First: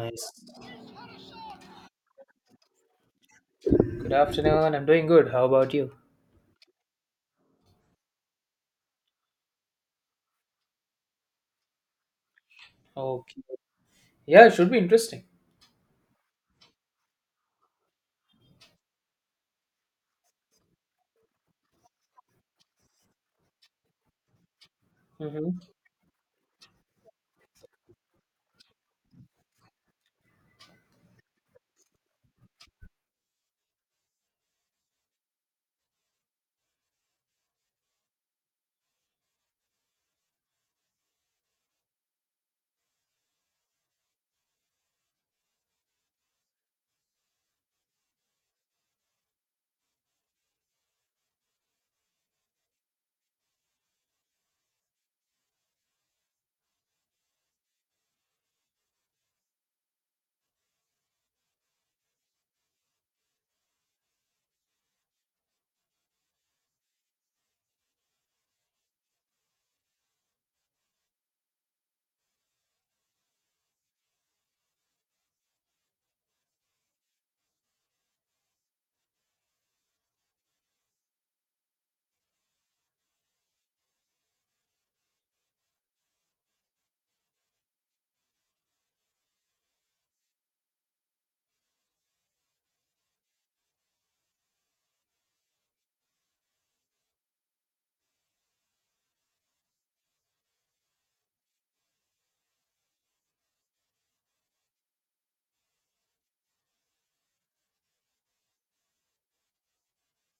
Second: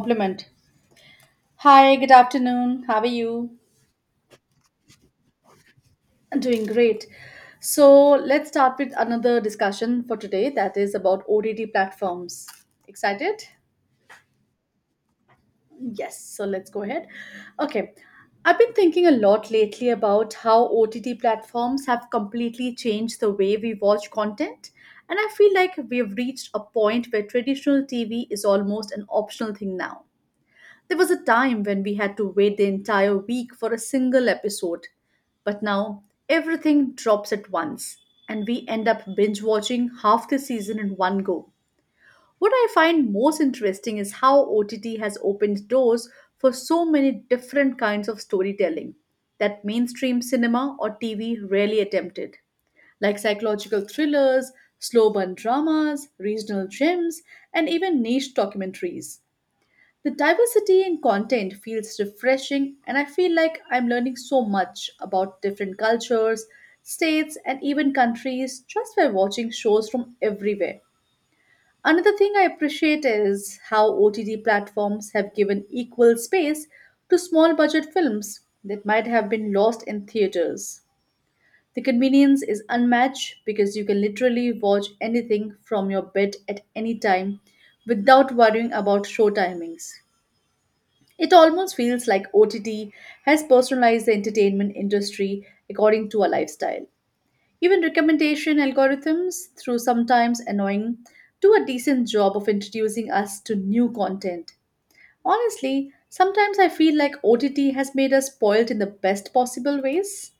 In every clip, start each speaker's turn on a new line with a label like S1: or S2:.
S1: Nice.
S2: Compliment. Hi, good afternoon. How are you?
S1: Good afternoon. I'm doing good. How about you?
S2: I'm doing great. So, let's start with another discussion for today that is about OTT platforms.
S1: Okay.
S2: Excited?
S1: Yeah, it should be interesting.
S2: Yes. So, let's go ahead. Okay. I've been thinking a lot lately about how OTT platforms have completely changed the way we watch content. And I feel
S1: Hmm.
S2: like we've reached a point where traditional TV is almost an optional thing now. There was a time when we had to wait the entire week for a single episode, but now everything drops at once and we end up binge watching half the season in one go. What I find most interesting is how OTT has opened doors for so many different kinds of storytelling that mainstream cinema or TV rarely attempted, like psychological thrillers, slow burn dramas, regional gems, and even niche documentaries. The diversity in content feels refreshing, and I feel like I'm learning so much about different cultures, states, and even countries just by watching shows from everywhere. Another thing I appreciate is how OTT platforms have given equal space to small budget films that might have been lost in theaters. The convenience is unmatched because you can literally watch anything from your bed at any time without worrying about show timings. It almost feels like OTT has personalized the entertainment industry according to our lifestyle. Even recommendation algorithms, through sometimes annoying, do a decent job of introducing us to new content. Honestly, sometimes I feel like OTT has made us spoiled in the best possible ways.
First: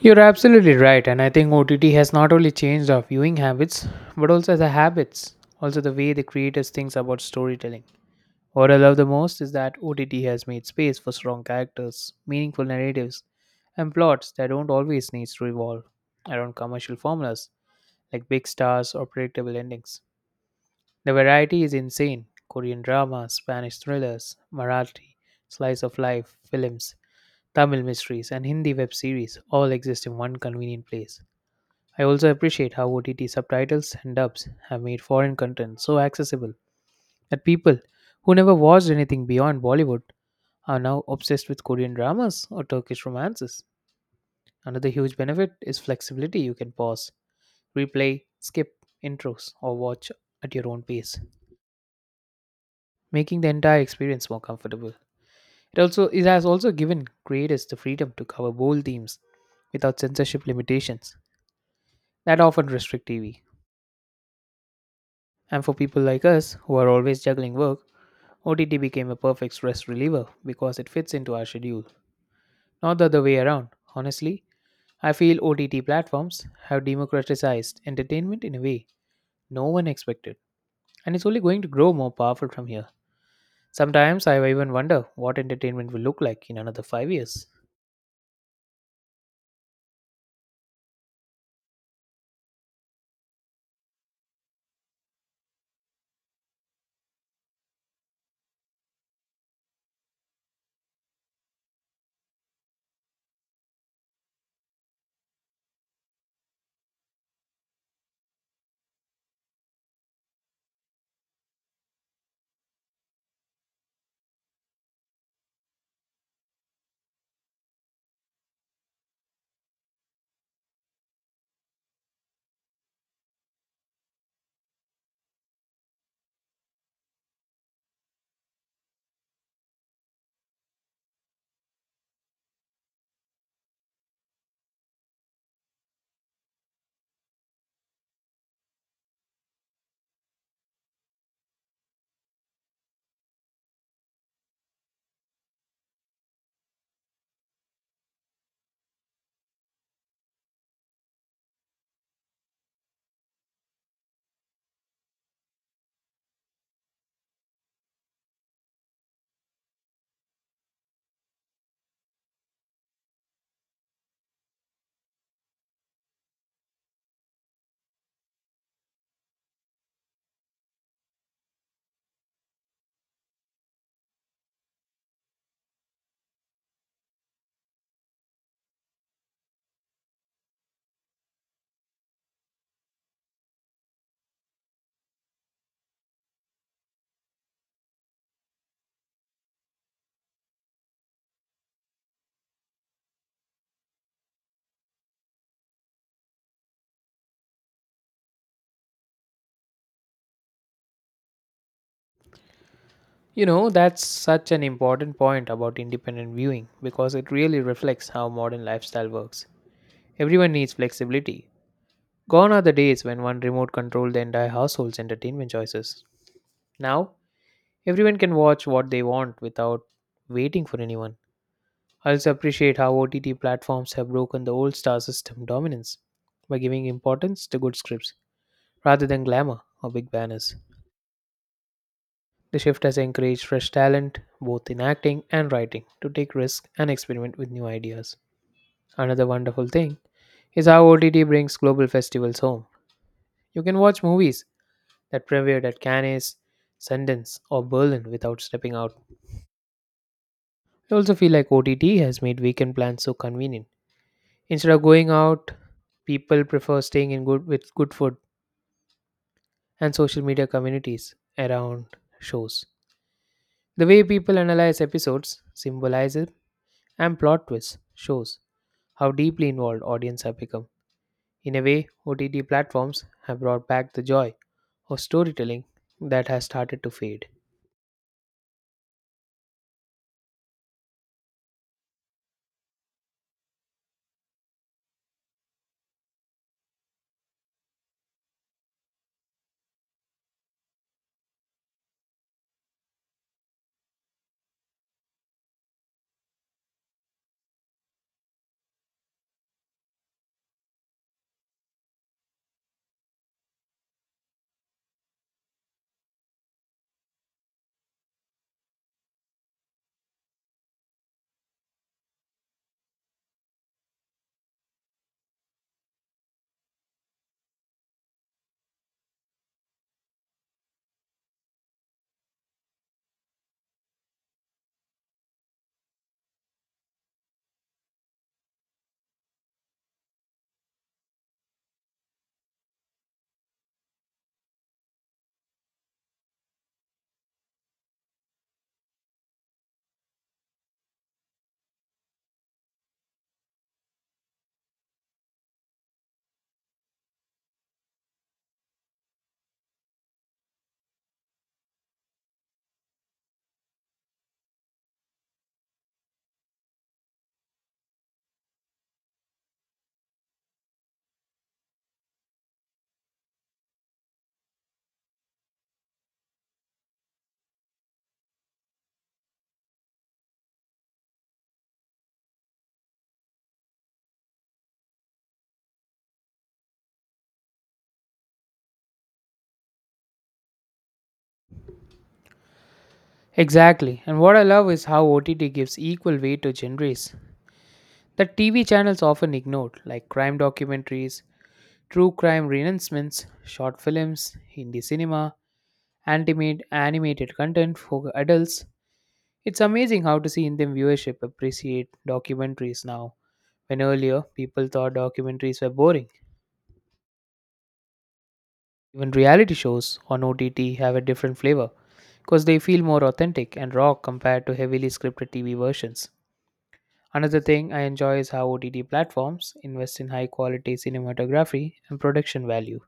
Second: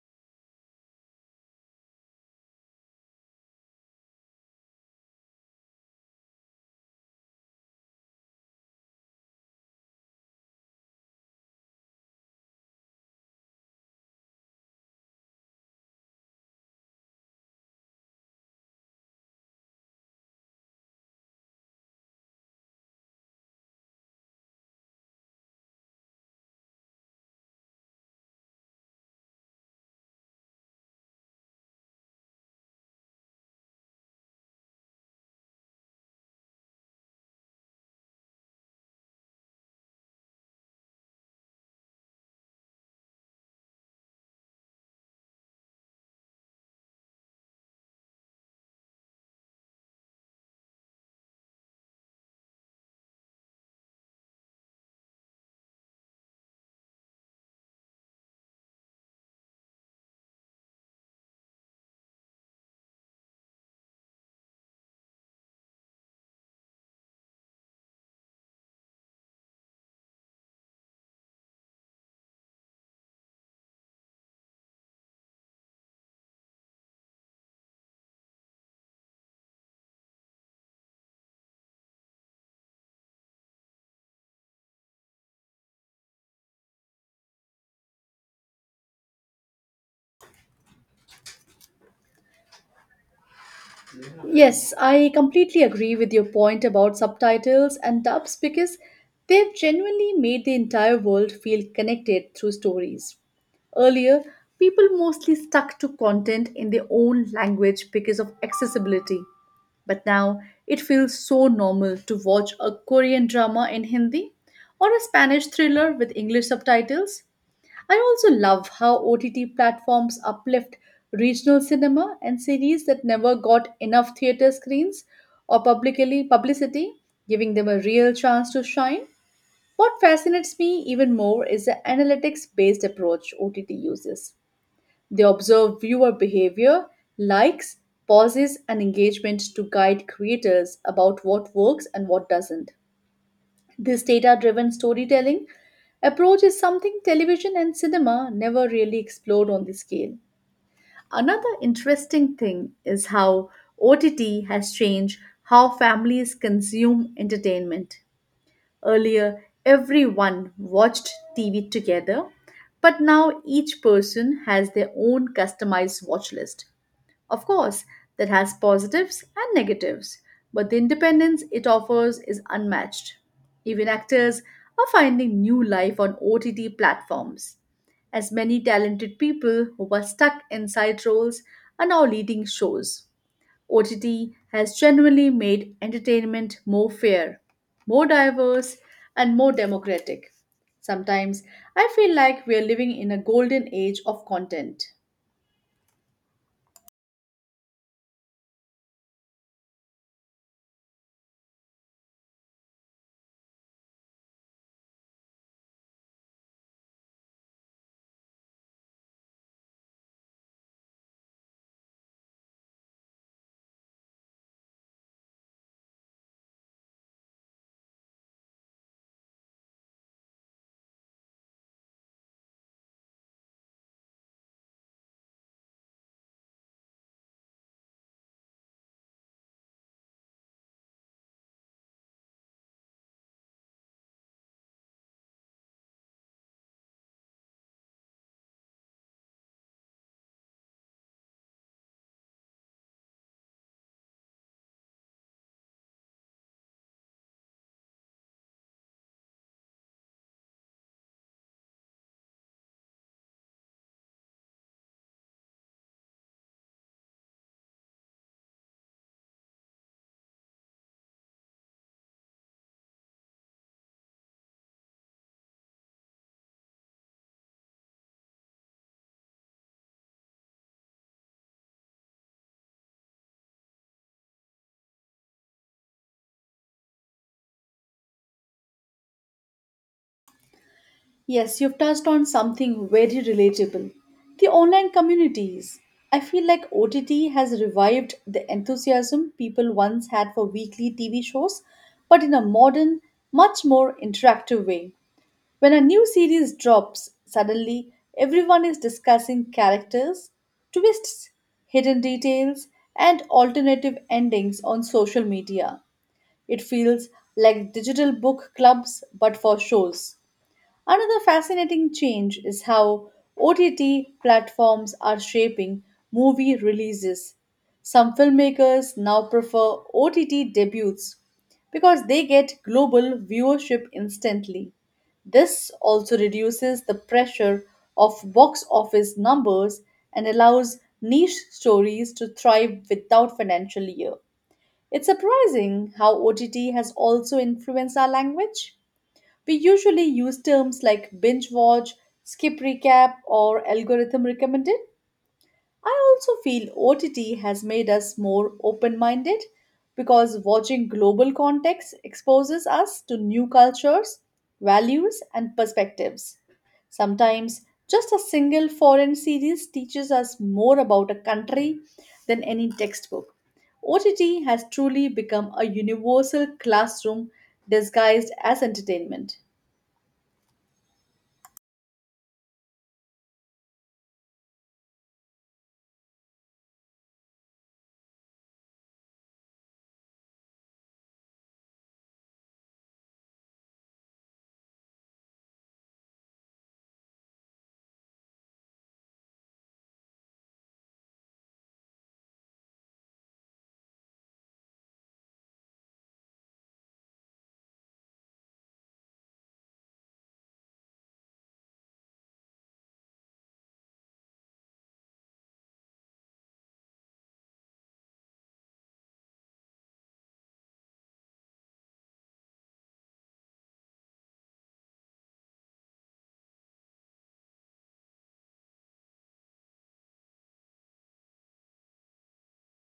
S1: You're absolutely right, and I think OTT has not only changed our viewing habits, but also the way the creators think about storytelling. What I love the most is that OTT has made space for strong characters, meaningful narratives, and plots that don't always need to revolve around commercial formulas like big stars or predictable endings. The variety is insane. Korean dramas, Spanish thrillers, Marathi, slice of life films, Tamil mysteries, and Hindi web series all exist in one convenient place. I also appreciate how OTT subtitles and dubs have made foreign content so accessible that people who never watched anything beyond Bollywood are now obsessed with Korean dramas or Turkish romances. Another huge benefit is flexibility. You can pause, replay, skip intros, or watch at your own pace, making the entire experience more comfortable. It has also given creators the freedom to cover bold themes without censorship limitations that often restrict TV. And for people like us who are always juggling work, OTT became a perfect stress reliever because it fits into our schedule, not the other way around. Honestly, I feel OTT platforms have democratized entertainment in a way no one expected, and it's only going to grow more powerful from here. Sometimes I even wonder what entertainment will look like in another 5 years.
S2: Yes, I completely agree with your point about subtitles and dubs because they've genuinely made the entire world feel connected through stories. Earlier, people mostly stuck to content in their own language because of accessibility, but now it feels so normal to watch a Korean drama in Hindi or a Spanish thriller with English subtitles. I also love how OTT platforms uplift regional cinema and series that never got enough theater screens or publicly publicity, giving them a real chance to shine. What fascinates me even more is the analytics based approach OTT uses. They observe viewer behavior, likes, pauses, and engagement to guide creators about what works and what doesn't. This data driven storytelling approach is something television and cinema never really explored on this scale. Another interesting thing is how OTT has changed how families consume entertainment. Earlier, everyone watched TV together, but now each person has their own customized watch list. Of course, that has positives and negatives, but the independence it offers is unmatched. Even actors are finding new life on OTT platforms, as many talented people who were stuck in side roles are now leading shows. OTT has genuinely made entertainment more fair, more diverse, and more democratic. Sometimes I feel like we are living in a golden age of content.
S1: You know, that's such an important point about independent viewing because it really reflects how modern lifestyle works. Everyone needs flexibility. Gone are the days when one remote controlled the entire household's entertainment choices. Now, everyone can watch what they want without waiting for anyone. I also appreciate how OTT platforms have broken the old star system dominance by giving importance to good scripts rather than glamour or big banners. The shift has encouraged fresh talent, both in acting and writing, to take risks and experiment with new ideas. Another wonderful thing is how OTT brings global festivals home. You can watch movies that premiered at Cannes, Sundance, or Berlin without stepping out. I also feel like OTT has made weekend plans so convenient. Instead of going out, people prefer staying in good with good food and social media communities around shows. The way people analyze episodes, symbolism, and plot twists shows how deeply involved audience have become. In a way, OTT platforms have brought back the joy of storytelling that has started to fade.
S2: Yes, you've touched on something very relatable, the online communities. I feel like OTT has revived the enthusiasm people once had for weekly TV shows, but in a modern, much more interactive way. When a new series drops, suddenly everyone is discussing characters, twists, hidden details, and alternative endings on social media. It feels like digital book clubs but for shows. Another fascinating change is how OTT platforms are shaping movie releases. Some filmmakers now prefer OTT debuts because they get global viewership instantly. This also reduces the pressure of box office numbers and allows niche stories to thrive without financial year. It's surprising how OTT has also influenced our language. We usually use terms like binge watch, skip recap, or algorithm recommended. I also feel OTT has made us more open minded because watching global context exposes us to new cultures, values, and perspectives. Sometimes just a single foreign series teaches us more about a country than any textbook. OTT has truly become a universal classroom disguised as entertainment.
S1: Exactly. And what I love is how OTT gives equal weight to genres that TV channels often ignored, like crime documentaries, true crime renouncements, short films, Hindi cinema, animated content for adults. It's amazing how to see Indian viewership appreciate documentaries now, when earlier people thought documentaries were boring. Even reality shows on OTT have a different flavor because they feel more authentic and raw compared to heavily scripted TV versions. Another thing I enjoy is how OTT platforms invest in high quality cinematography and production value.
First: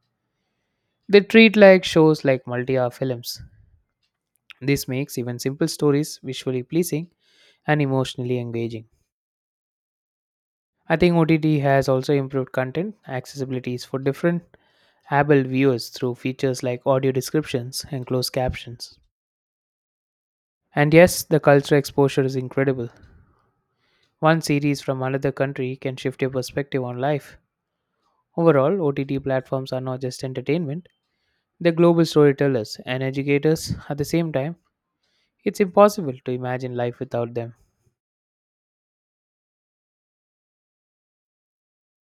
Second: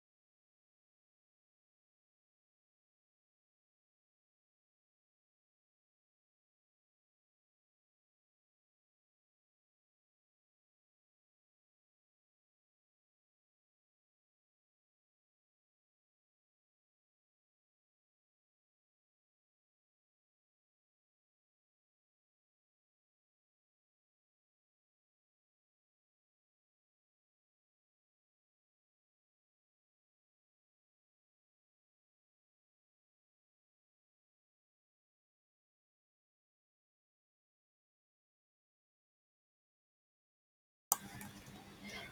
S1: They treat like shows like multi-hour films. This makes even simple stories visually pleasing and emotionally engaging. I think OTT has also improved content accessibilities for different able viewers through features like audio descriptions and closed captions. And yes, the cultural exposure is incredible. One series from another country can shift your perspective on life. Overall, OTT platforms are not just entertainment, they're global storytellers and educators at the same time. It's impossible to imagine life without them.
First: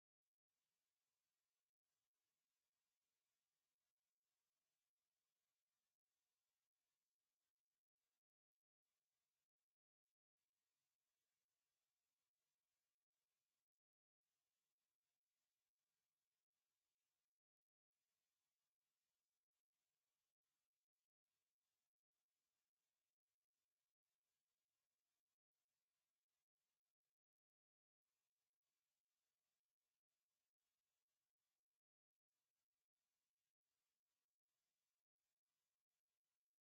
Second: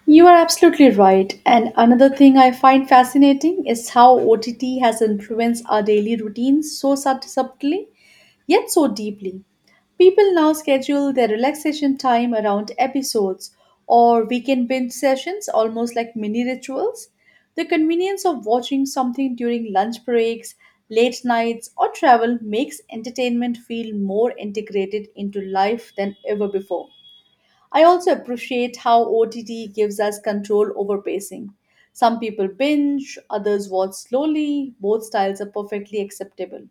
S2: You are absolutely right. And another thing I find fascinating is how OTT has influenced our daily routines so subtly, yet so deeply. People now schedule their relaxation time around episodes or weekend binge sessions, almost like mini rituals. The convenience of watching something during lunch breaks, late nights, or travel makes entertainment feel more integrated into life than ever before. I also appreciate how OTT gives us control over pacing. Some people binge, others watch slowly, both styles are perfectly acceptable.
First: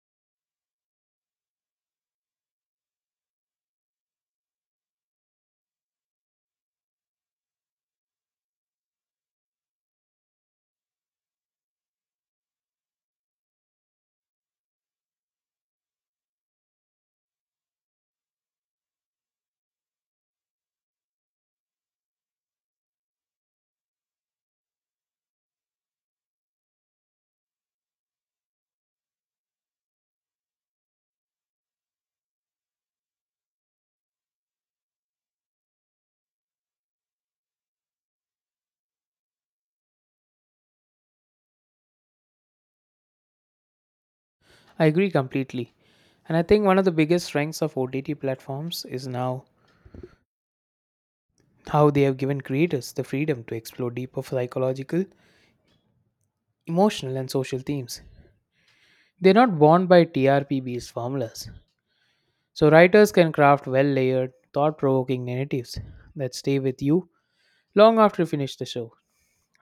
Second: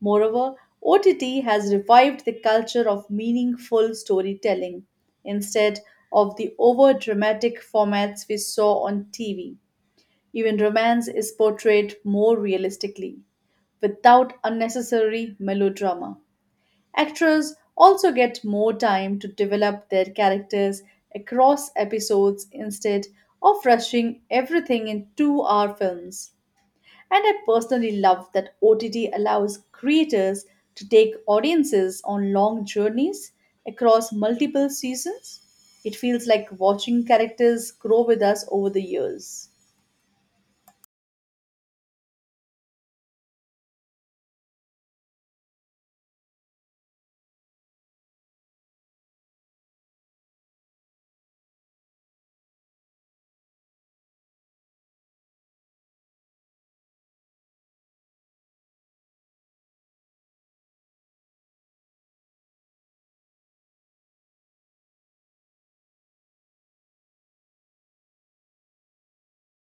S2: Moreover, OTT has revived the culture of meaningful storytelling instead of the over dramatic formats we saw on TV. Even romance is portrayed more realistically without unnecessary melodrama. Actors also get more time to develop their characters across episodes instead of rushing everything in 2-hour films. And I personally love that OTT allows creators to take audiences on long journeys across multiple seasons. It feels like watching characters grow with us over the years.
S1: I agree completely. And I think one of the biggest strengths of OTT platforms is now how they have given creators the freedom to explore deeper psychological, emotional, and social themes. They're not bound by TRP based formulas. So, writers can craft well layered, thought provoking narratives that stay with you long after you finish the show.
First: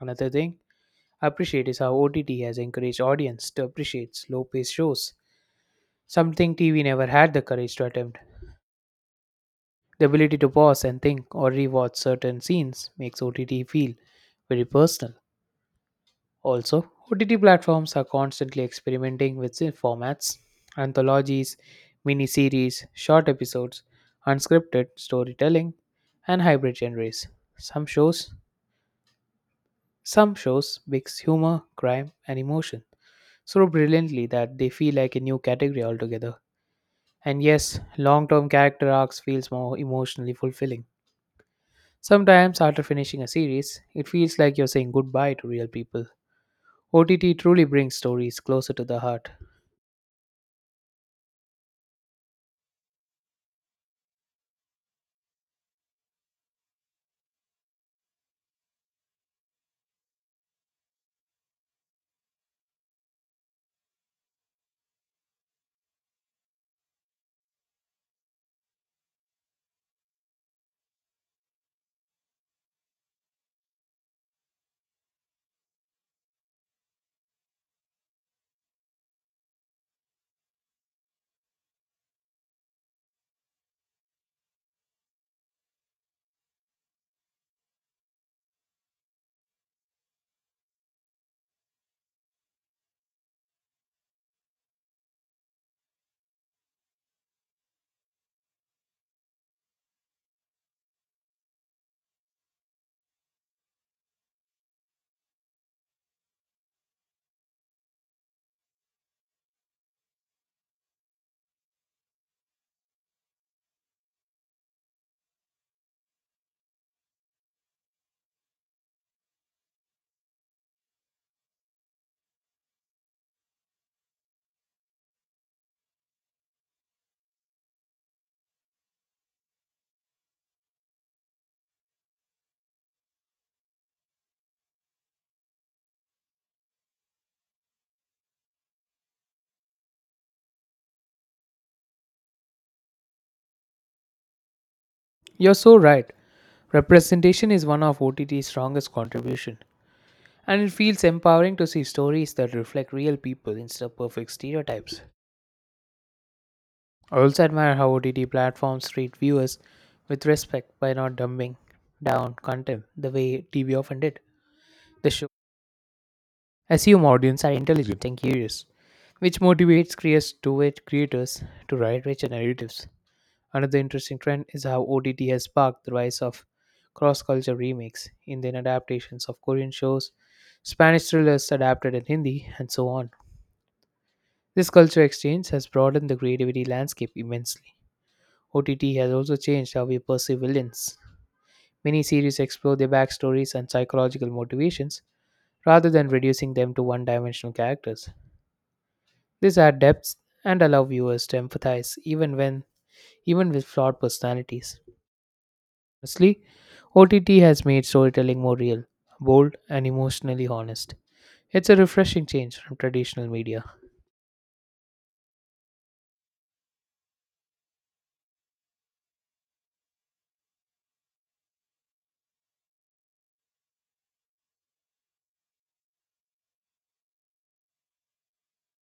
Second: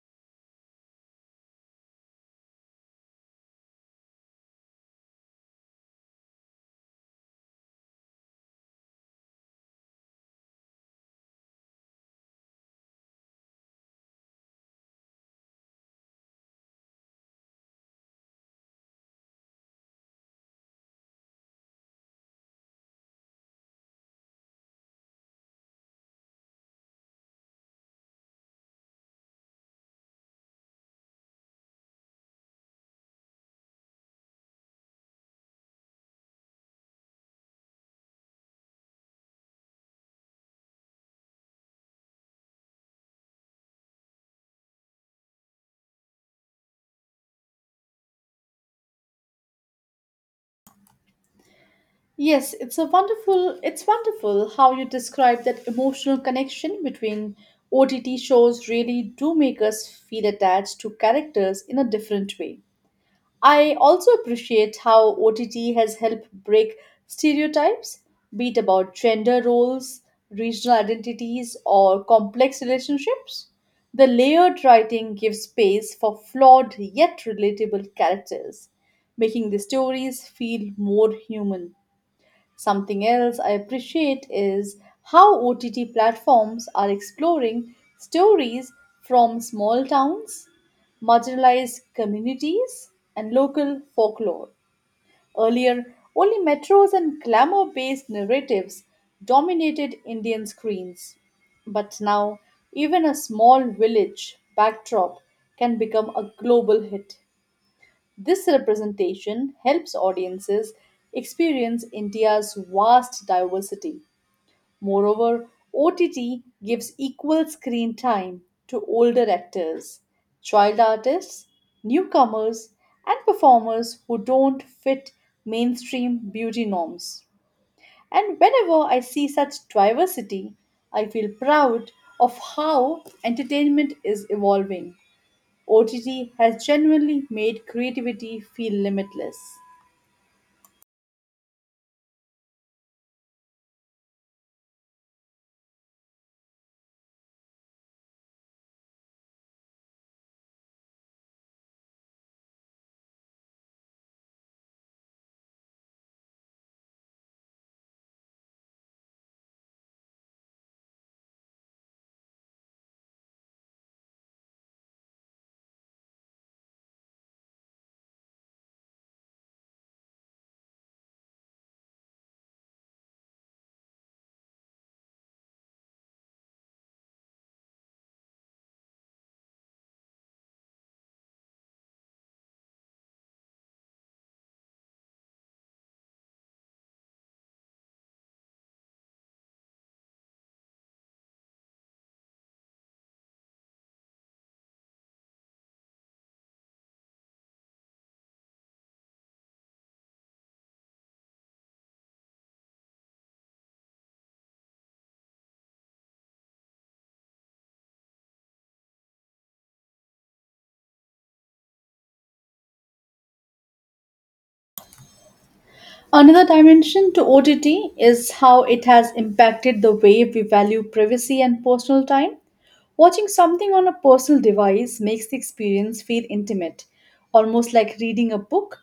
S1: Another thing I appreciate is how OTT has encouraged audience to appreciate slow paced shows, something TV never had the courage to attempt. The ability to pause and think or rewatch certain scenes makes OTT feel very personal. Also, OTT platforms are constantly experimenting with the formats, anthologies, miniseries, short episodes, unscripted storytelling, and hybrid genres. Some shows, some shows mix humor, crime, and emotion so brilliantly that they feel like a new category altogether. And yes, long-term character arcs feels more emotionally fulfilling. Sometimes after finishing a series, it feels like you're saying goodbye to real people. OTT truly brings stories closer to the heart.
S2: Yes, it's wonderful how you describe that emotional connection between OTT shows. Really do make us feel attached to characters in a different way. I also appreciate how OTT has helped break stereotypes, be it about gender roles, regional identities, or complex relationships. The layered writing gives space for flawed yet relatable characters, making the stories feel more human. Something else I appreciate is how OTT platforms are exploring stories from small towns, marginalized communities, and local folklore. Earlier, only metros and glamour based narratives dominated Indian screens. But now, even a small village backdrop can become a global hit. This representation helps audiences experience India's vast diversity. Moreover, OTT gives equal screen time to older actors, child artists, newcomers, and performers who don't fit mainstream beauty norms. And whenever I see such diversity, I feel proud of how entertainment is evolving. OTT has genuinely made creativity feel limitless.
S1: You're so right. Representation is one of OTT's strongest contribution, and it feels empowering to see stories that reflect real people instead of perfect stereotypes. I also admire how OTT platforms treat viewers with respect by not dumbing down content the way TV often did. The show assume audience are intelligent and curious, which motivates creators to write richer narratives. Another interesting trend is how OTT has sparked the rise of cross culture remakes, Indian adaptations of Korean shows, Spanish thrillers adapted in Hindi, and so on. This culture exchange has broadened the creativity landscape immensely. OTT has also changed how we perceive villains. Many series explore their backstories and psychological motivations rather than reducing them to one dimensional characters. These add depth and allow viewers to empathize even with flawed personalities. Honestly, OTT has made storytelling more real, bold, and emotionally honest. It's a refreshing change from traditional media.
S2: Another dimension to OTT is how it has impacted the way we value privacy and personal time. Watching something on a personal device makes the experience feel intimate, almost like reading a book.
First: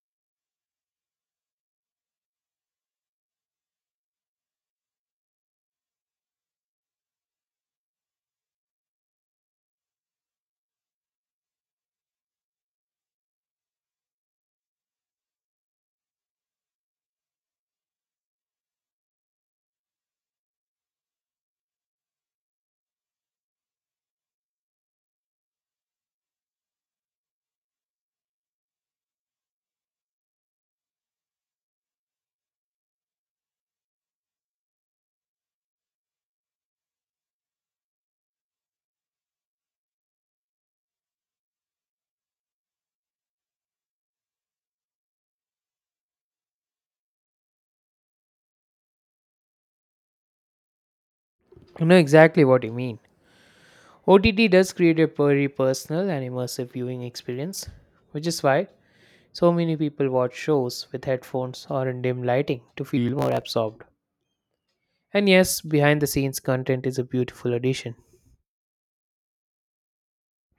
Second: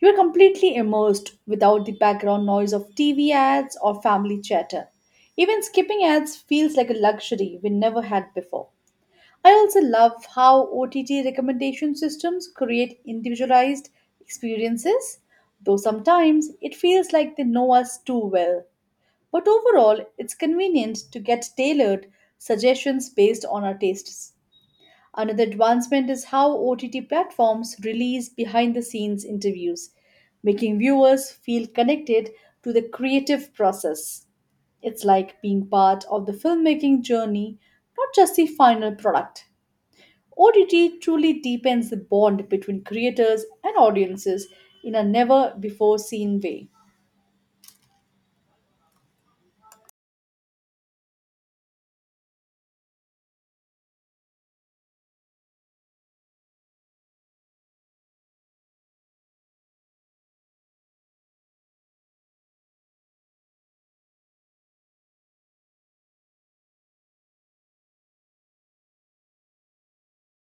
S2: You are completely immersed without the background noise of TV ads or family chatter. Even skipping ads feels like a luxury we never had before. I also love how OTT recommendation systems create individualized experiences, though sometimes it feels like they know us too well. But overall, it's convenient to get tailored suggestions based on our tastes. Another advancement is how OTT platforms release behind the scenes interviews, making viewers feel connected to the creative process. It's like being part of the filmmaking journey, not just the final product. OTT truly deepens the bond between creators and audiences in a never before seen way.
S1: I know exactly what you mean. OTT does create a very personal and immersive viewing experience, which is why so many people watch shows with headphones or in dim lighting to feel more absorbed. And yes, behind the scenes content is a beautiful addition.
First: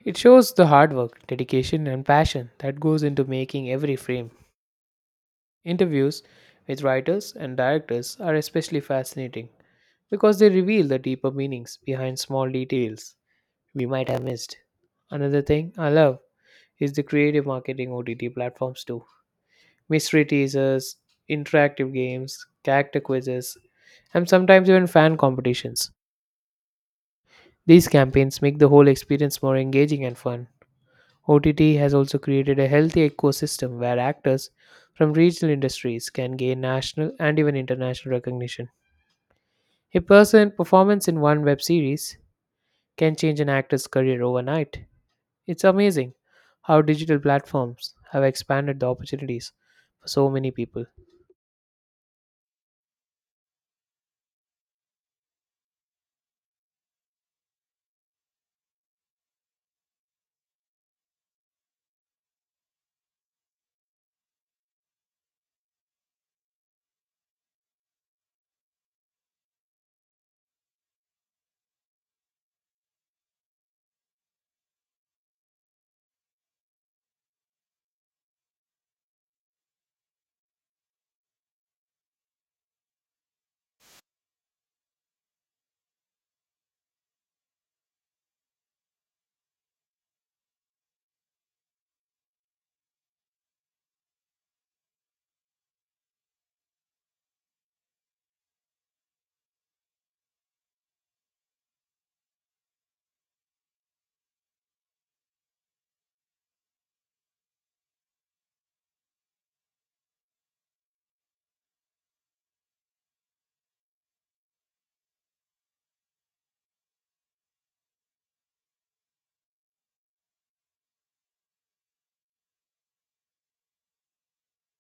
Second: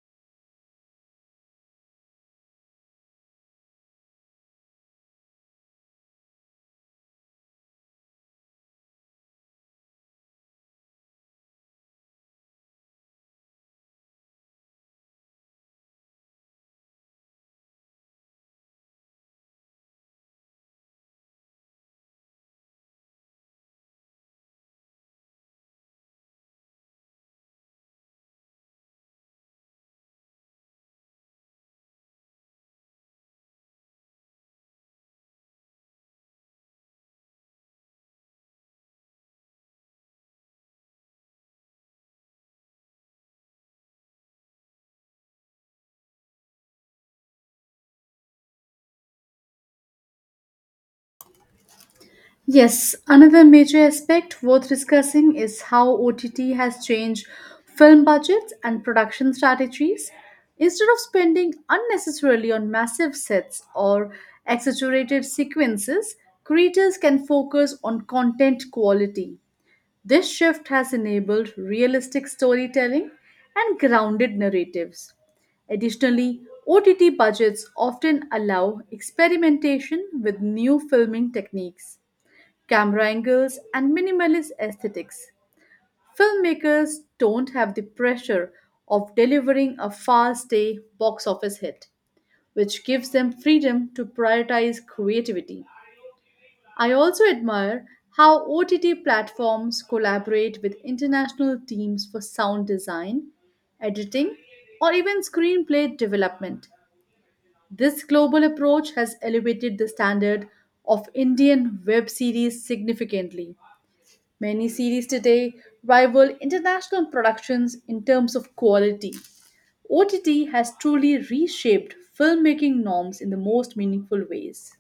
S1: It shows the hard work, dedication, and passion that goes into making every frame. Interviews with writers and directors are especially fascinating because they reveal the deeper meanings behind small details we might have missed. Another thing I love is the creative marketing OTT platforms too. Mystery teasers, interactive games, character quizzes, and sometimes even fan competitions. These campaigns make the whole experience more engaging and fun. OTT has also created a healthy ecosystem where actors from regional industries can gain national and even international recognition. A person performance in one web series can change an actor's career overnight. It's amazing how digital platforms have expanded the opportunities for so many people.
S2: Yes, another major aspect worth discussing is how OTT has changed film budgets and production strategies. Instead of spending unnecessarily on massive sets or exaggerated sequences, creators can focus on content quality. This shift has enabled realistic storytelling and grounded narratives. Additionally, OTT budgets often allow experimentation with new filming techniques, camera angles, and minimalist aesthetics. Filmmakers don't have the pressure of delivering a fast day box office hit, which gives them freedom to prioritize creativity. I also admire how OTT platforms collaborate with international teams for sound design, editing, or even screenplay development. This global approach has elevated the standard of Indian web series significantly. Many series today rival international productions in terms of quality. OTT has truly reshaped filmmaking norms in the most meaningful ways.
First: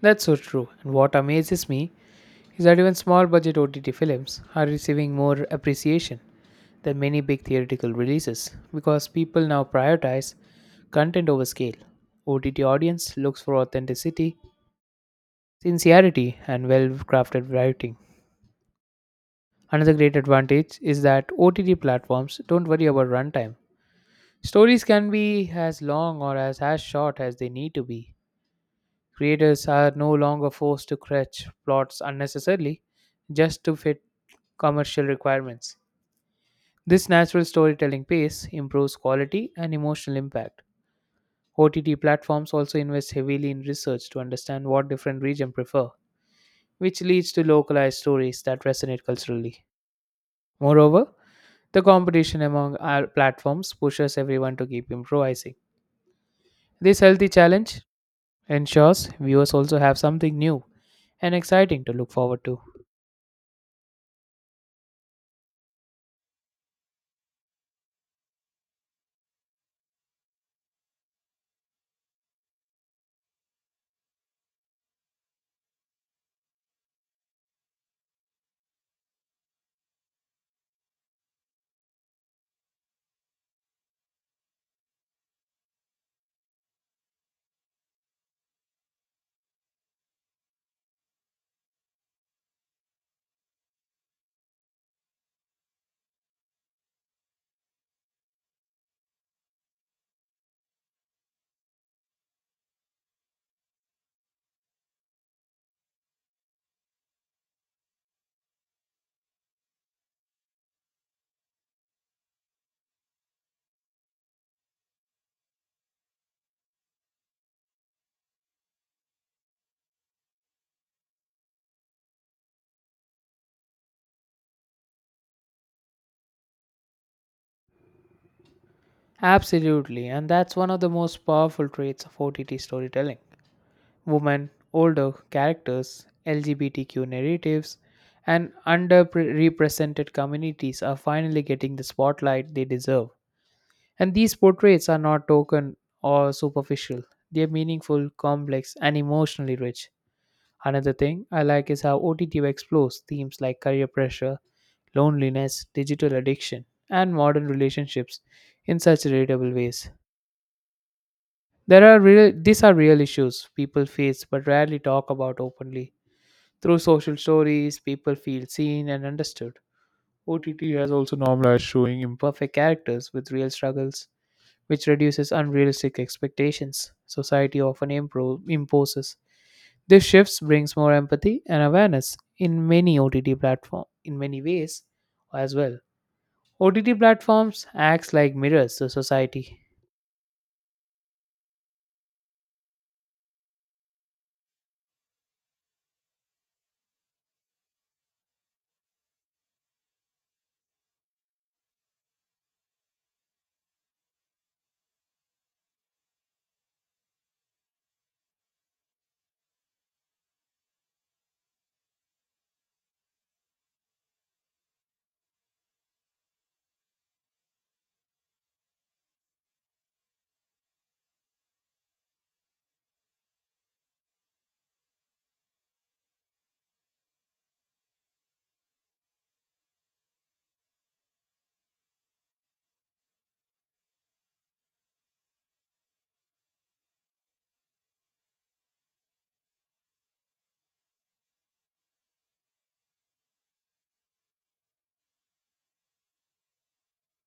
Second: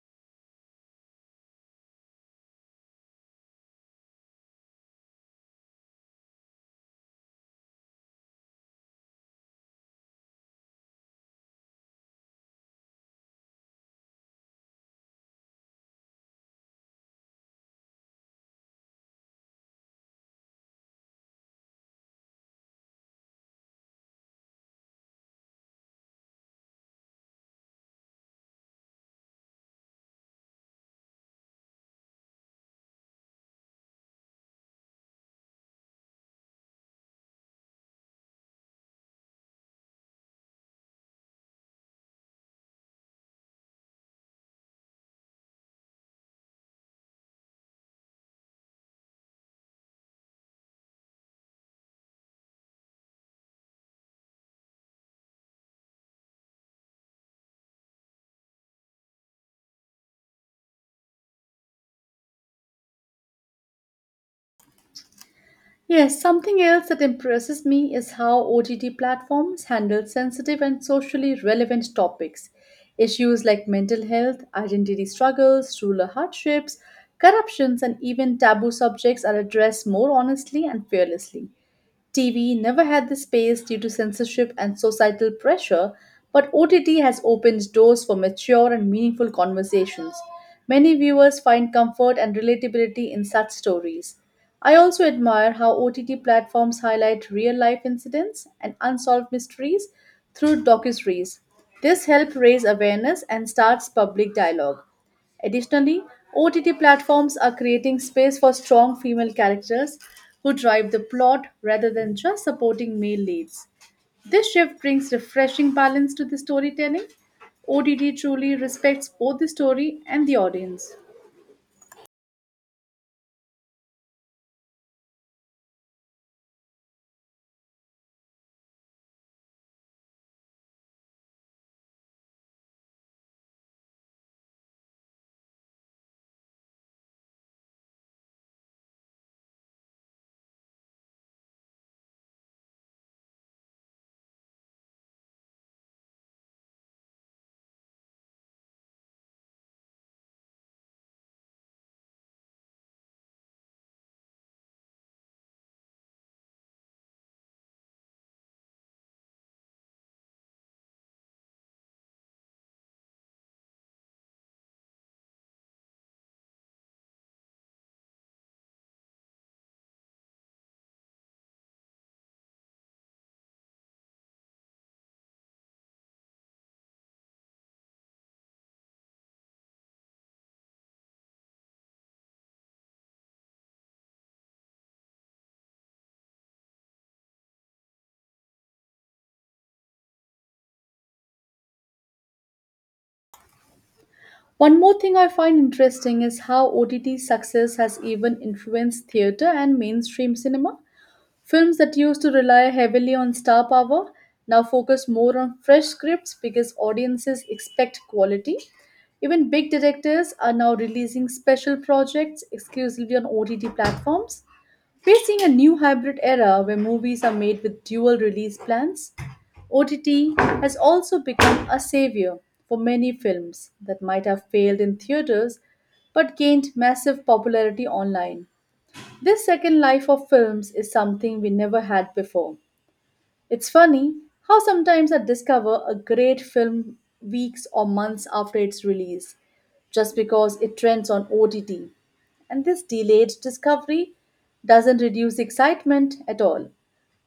S1: That's so true. And what amazes me is that even small budget OTT films are receiving more appreciation than many big theatrical releases because people now prioritize content over scale. OTT audience looks for authenticity, sincerity, and well crafted writing. Another great advantage is that OTT platforms don't worry about runtime. Stories can be as long or as short as they need to be. Creators are no longer forced to stretch plots unnecessarily just to fit commercial requirements. This natural storytelling pace improves quality and emotional impact. OTT platforms also invest heavily in research to understand what different regions prefer, which leads to localized stories that resonate culturally. Moreover, the competition among our platforms pushes everyone to keep improvising. This healthy challenge ensures viewers also have something new and exciting to look forward to.
S2: Yes, something else that impresses me is how OTT platforms handle sensitive and socially relevant topics. Issues like mental health, identity struggles, rural hardships, corruptions, and even taboo subjects are addressed more honestly and fearlessly. TV never had the space due to censorship and societal pressure, but OTT has opened doors for mature and meaningful conversations. Many viewers find comfort and relatability in such stories. I also admire how OTT platforms highlight real life incidents and unsolved mysteries through docuseries. This helps raise awareness and starts public dialogue. Additionally, OTT platforms are creating space for strong female characters who drive the plot rather than just supporting male leads. This shift brings refreshing balance to the storytelling. OTT truly respects both the story and the audience.
S1: Absolutely, and that's one of the most powerful traits of OTT storytelling. Women, older characters, LGBTQ narratives, and underrepresented communities are finally getting the spotlight they deserve. And these portraits are not token or superficial, they are meaningful, complex, and emotionally rich. Another thing I like is how OTT explores themes like career pressure, loneliness, digital addiction, and modern relationships in such relatable ways. These are real issues people face but rarely talk about openly. Through social stories, people feel seen and understood. OTT has also normalized showing imperfect characters with real struggles, which reduces unrealistic expectations society often imposes. This shift brings more empathy and awareness in many OTT platforms, in many ways as well. OTT platforms acts like mirrors to society.
S2: One more thing I find interesting is how OTT success has even influenced theater and mainstream cinema. Films that used to rely heavily on star power now focus more on fresh scripts because audiences expect quality. Even big directors are now releasing special projects exclusively on OTT platforms. We're seeing a new hybrid era where movies are made with dual release plans. OTT has also become a savior for many films that might have failed in theaters but gained massive popularity online. This second life of films is something we never had before. It's funny how sometimes I discover a great film weeks or months after its release just because it trends on OTT. And this delayed discovery doesn't reduce excitement at all.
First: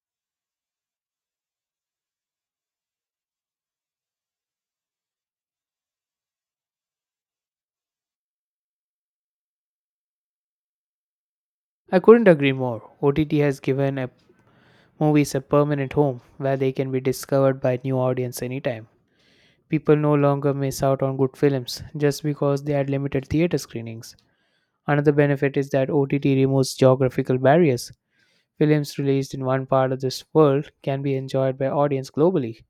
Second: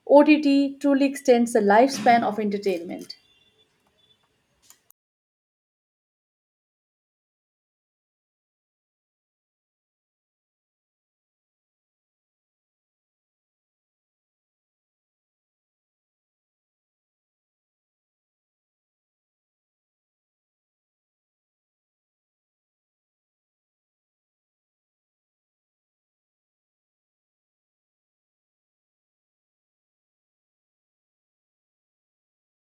S2: OTT truly extends the lifespan of entertainment.
S1: I couldn't agree more. OTT has given movies a permanent home where they can be discovered by new audience anytime. People no longer miss out on good films just because they had limited theater screenings. Another benefit is that OTT removes geographical barriers. Films released in one part of this world can be enjoyed by audience globally.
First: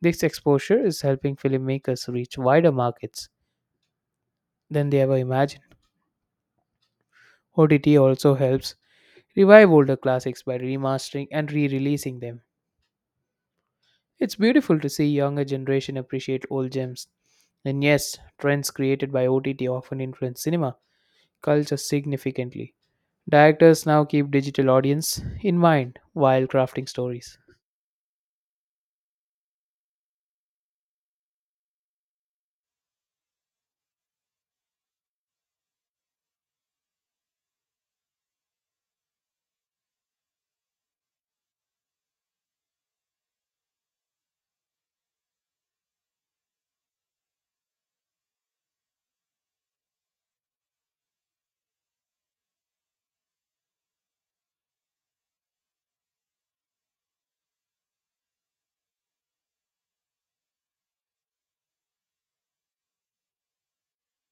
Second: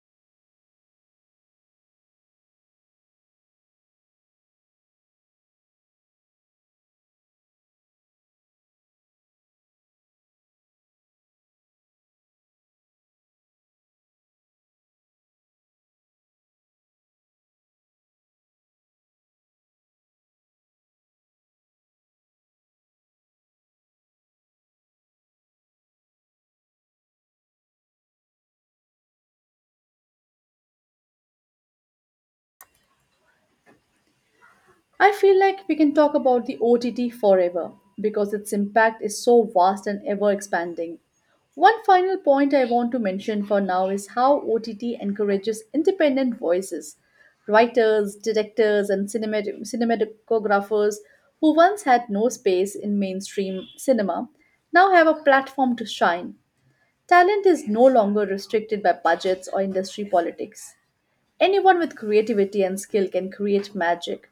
S1: This exposure is helping filmmakers reach wider markets than they ever imagined. OTT also helps revive older classics by remastering and re releasing them. It's beautiful to see younger generation appreciate old gems. And yes, trends created by OTT often influence cinema culture significantly. Directors now keep digital audience in mind while crafting stories.
S2: I feel like we can talk about the OTT forever because its impact is so vast and ever expanding. One final point I want to mention for now is how OTT encourages independent voices, writers, directors, and cinematographers who once had no space in mainstream cinema now have a platform to shine. Talent is no longer restricted by budgets or industry politics. Anyone with creativity and skill can create magic.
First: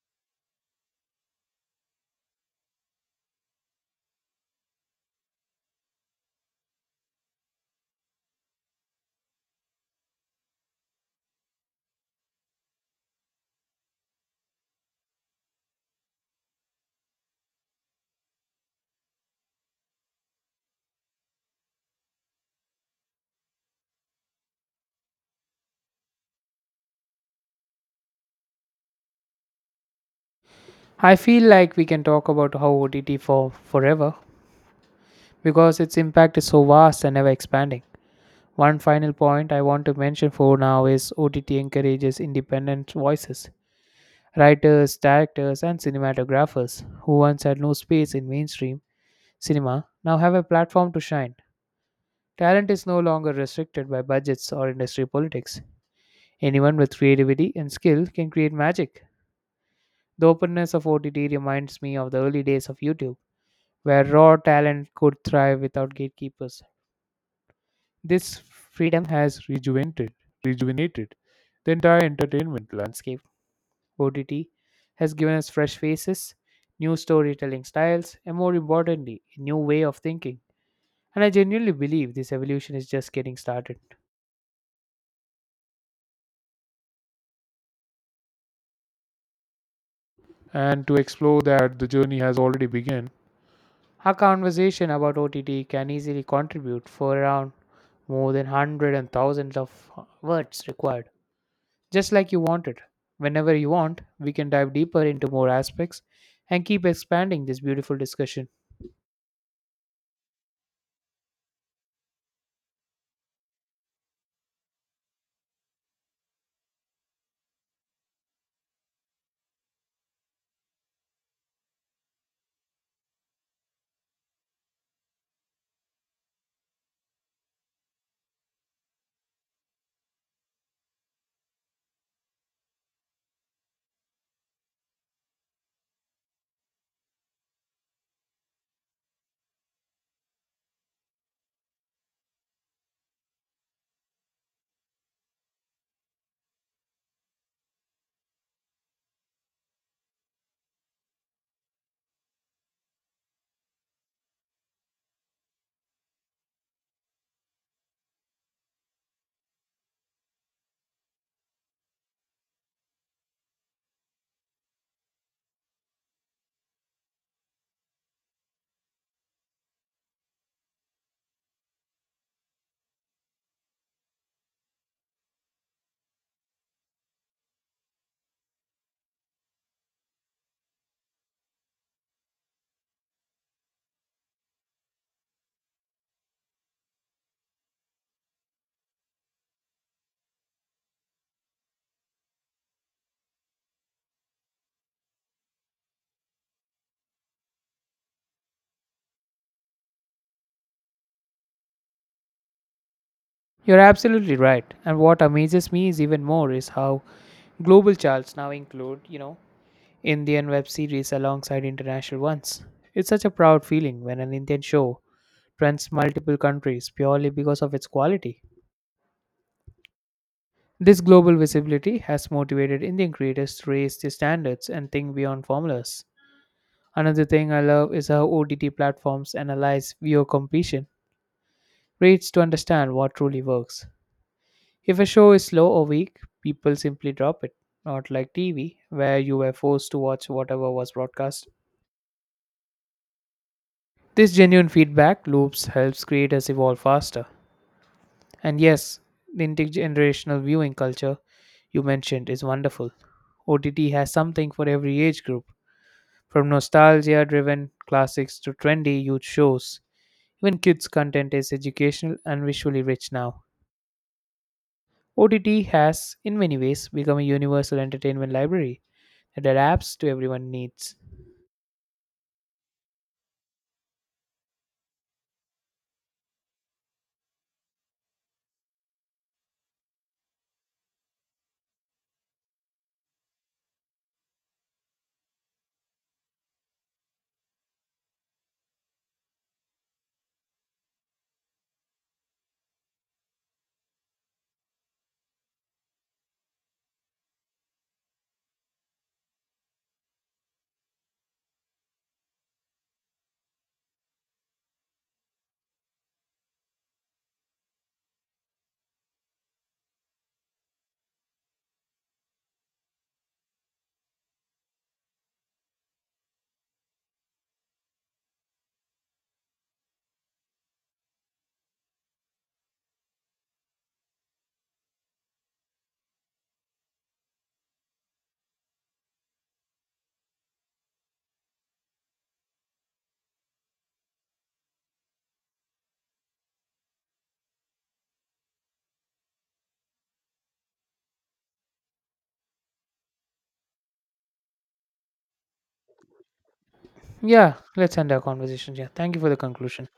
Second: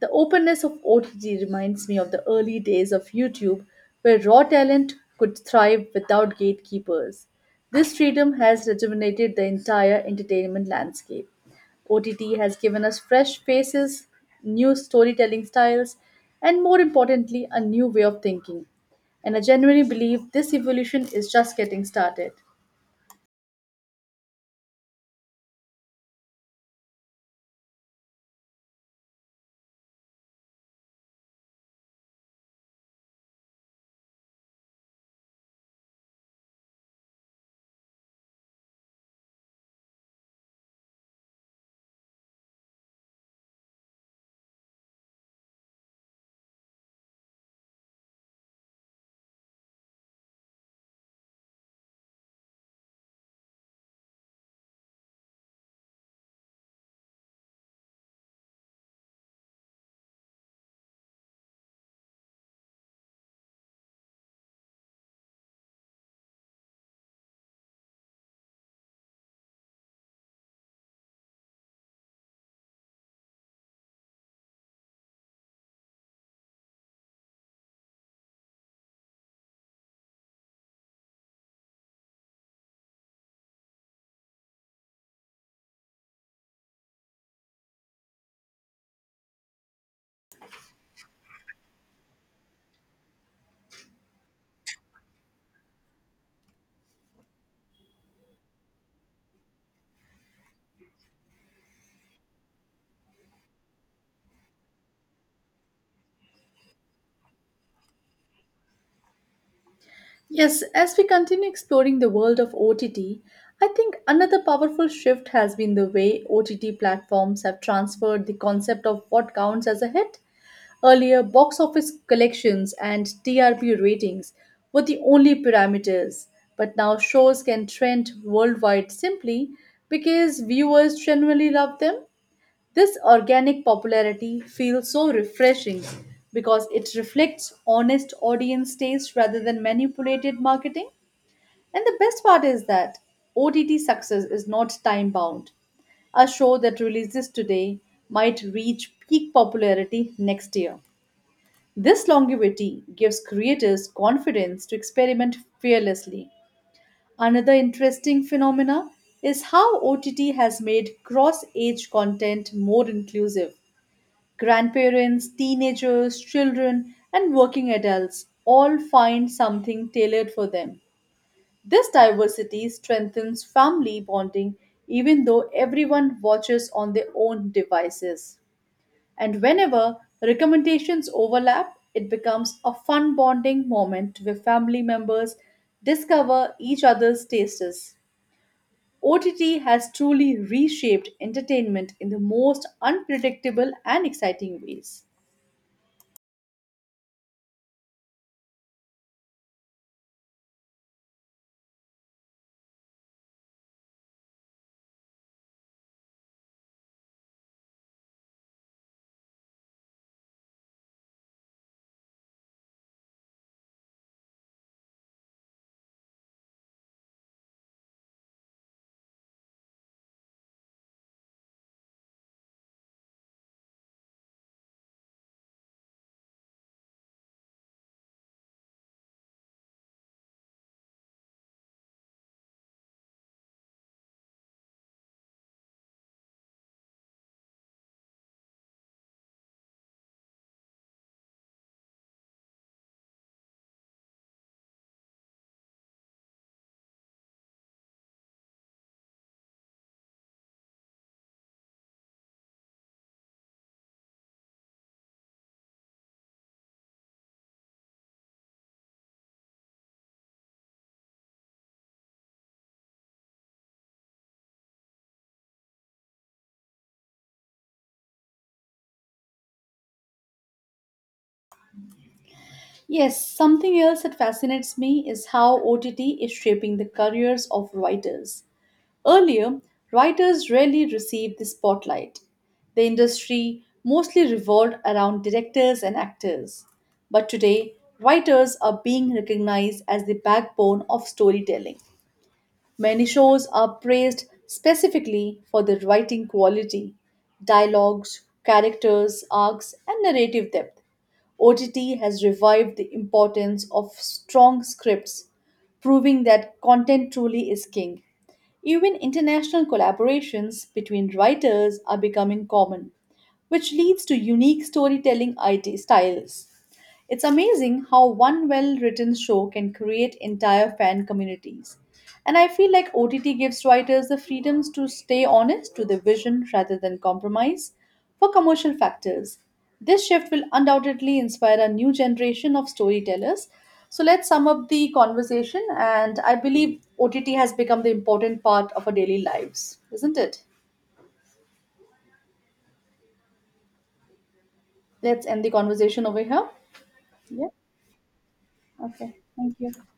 S2: The openness of OTT reminds me of the early days of YouTube, where raw talent could thrive without gatekeepers. This freedom has rejuvenated the entire entertainment landscape. OTT has given us fresh faces, new storytelling styles, and more importantly, a new way of thinking. And I genuinely believe this evolution is just getting started.
S1: I feel like we can talk about how OTT forever because its impact is so vast and ever expanding. One final point I want to mention for now is OTT encourages independent voices, writers, directors, and cinematographers who once had no space in mainstream cinema now have a platform to shine. Talent is no longer restricted by budgets or industry politics. Anyone with creativity and skill can create magic. The openness of OTT reminds me of the early days of YouTube, where raw talent could thrive without gatekeepers. This freedom has rejuvenated the entire entertainment landscape. OTT has given us fresh faces, new storytelling styles, and more importantly, a new way of thinking. And I genuinely believe this evolution is just getting started. And to explore that, the journey has already begun. Our conversation about OTT can easily contribute for around more than hundred and thousands of words required, just like you wanted. Whenever you want, we can dive deeper into more aspects and keep expanding this beautiful discussion.
S2: Yes, as we continue exploring the world of OTT, I think another powerful shift has been the way OTT platforms have transferred the concept of what counts as a hit. Earlier, box office collections and TRP ratings were the only parameters, but now shows can trend worldwide simply because viewers genuinely love them. This organic popularity feels so refreshing because it reflects honest audience taste rather than manipulated marketing. And the best part is that OTT success is not time bound. A show that releases today might reach peak popularity next year. This longevity gives creators confidence to experiment fearlessly. Another interesting phenomena is how OTT has made cross age content more inclusive. Grandparents, teenagers, children, and working adults all find something tailored for them. This diversity strengthens family bonding even though everyone watches on their own devices. And whenever recommendations overlap, it becomes a fun bonding moment where family members discover each other's tastes. OTT has truly reshaped entertainment in the most unpredictable and exciting ways.
S1: You're absolutely right. And what amazes me is even more is how global charts now include, you know, Indian web series alongside international ones. It's such a proud feeling when an Indian show trends multiple countries purely because of its quality. This global visibility has motivated Indian creators to raise their standards and think beyond formulas. Another thing I love is how OTT platforms analyze viewer completion rates to understand what truly works. If a show is slow or weak, people simply drop it, not like TV, where you were forced to watch whatever was broadcast. This genuine feedback loops helps creators evolve faster. And yes, the intergenerational viewing culture you mentioned is wonderful. OTT has something for every age group, from nostalgia driven classics to trendy youth shows. Even kids' content is educational and visually rich now. OTT has, in many ways, become a universal entertainment library that adapts to everyone's needs.
S2: Yes, something else that fascinates me is how OTT is shaping the careers of writers. Earlier, writers rarely received the spotlight. The industry mostly revolved around directors and actors. But today, writers are being recognized as the backbone of storytelling. Many shows are praised specifically for their writing quality, dialogues, characters, arcs, and narrative depth. OTT has revived the importance of strong scripts, proving that content truly is king. Even international collaborations between writers are becoming common, which leads to unique storytelling IT styles. It's amazing how one well written show can create entire fan communities. And I feel like OTT gives writers the freedoms to stay honest to their vision rather than compromise for commercial factors. This shift will undoubtedly inspire a new generation of storytellers. So let's sum up the conversation, and I believe OTT has become the important part of our daily lives, isn't it? Let's end the conversation over here. Yeah,
S1: Yeah, let's end our conversation here. Thank
S2: okay,
S1: you for the
S2: thank you.
S1: conclusion.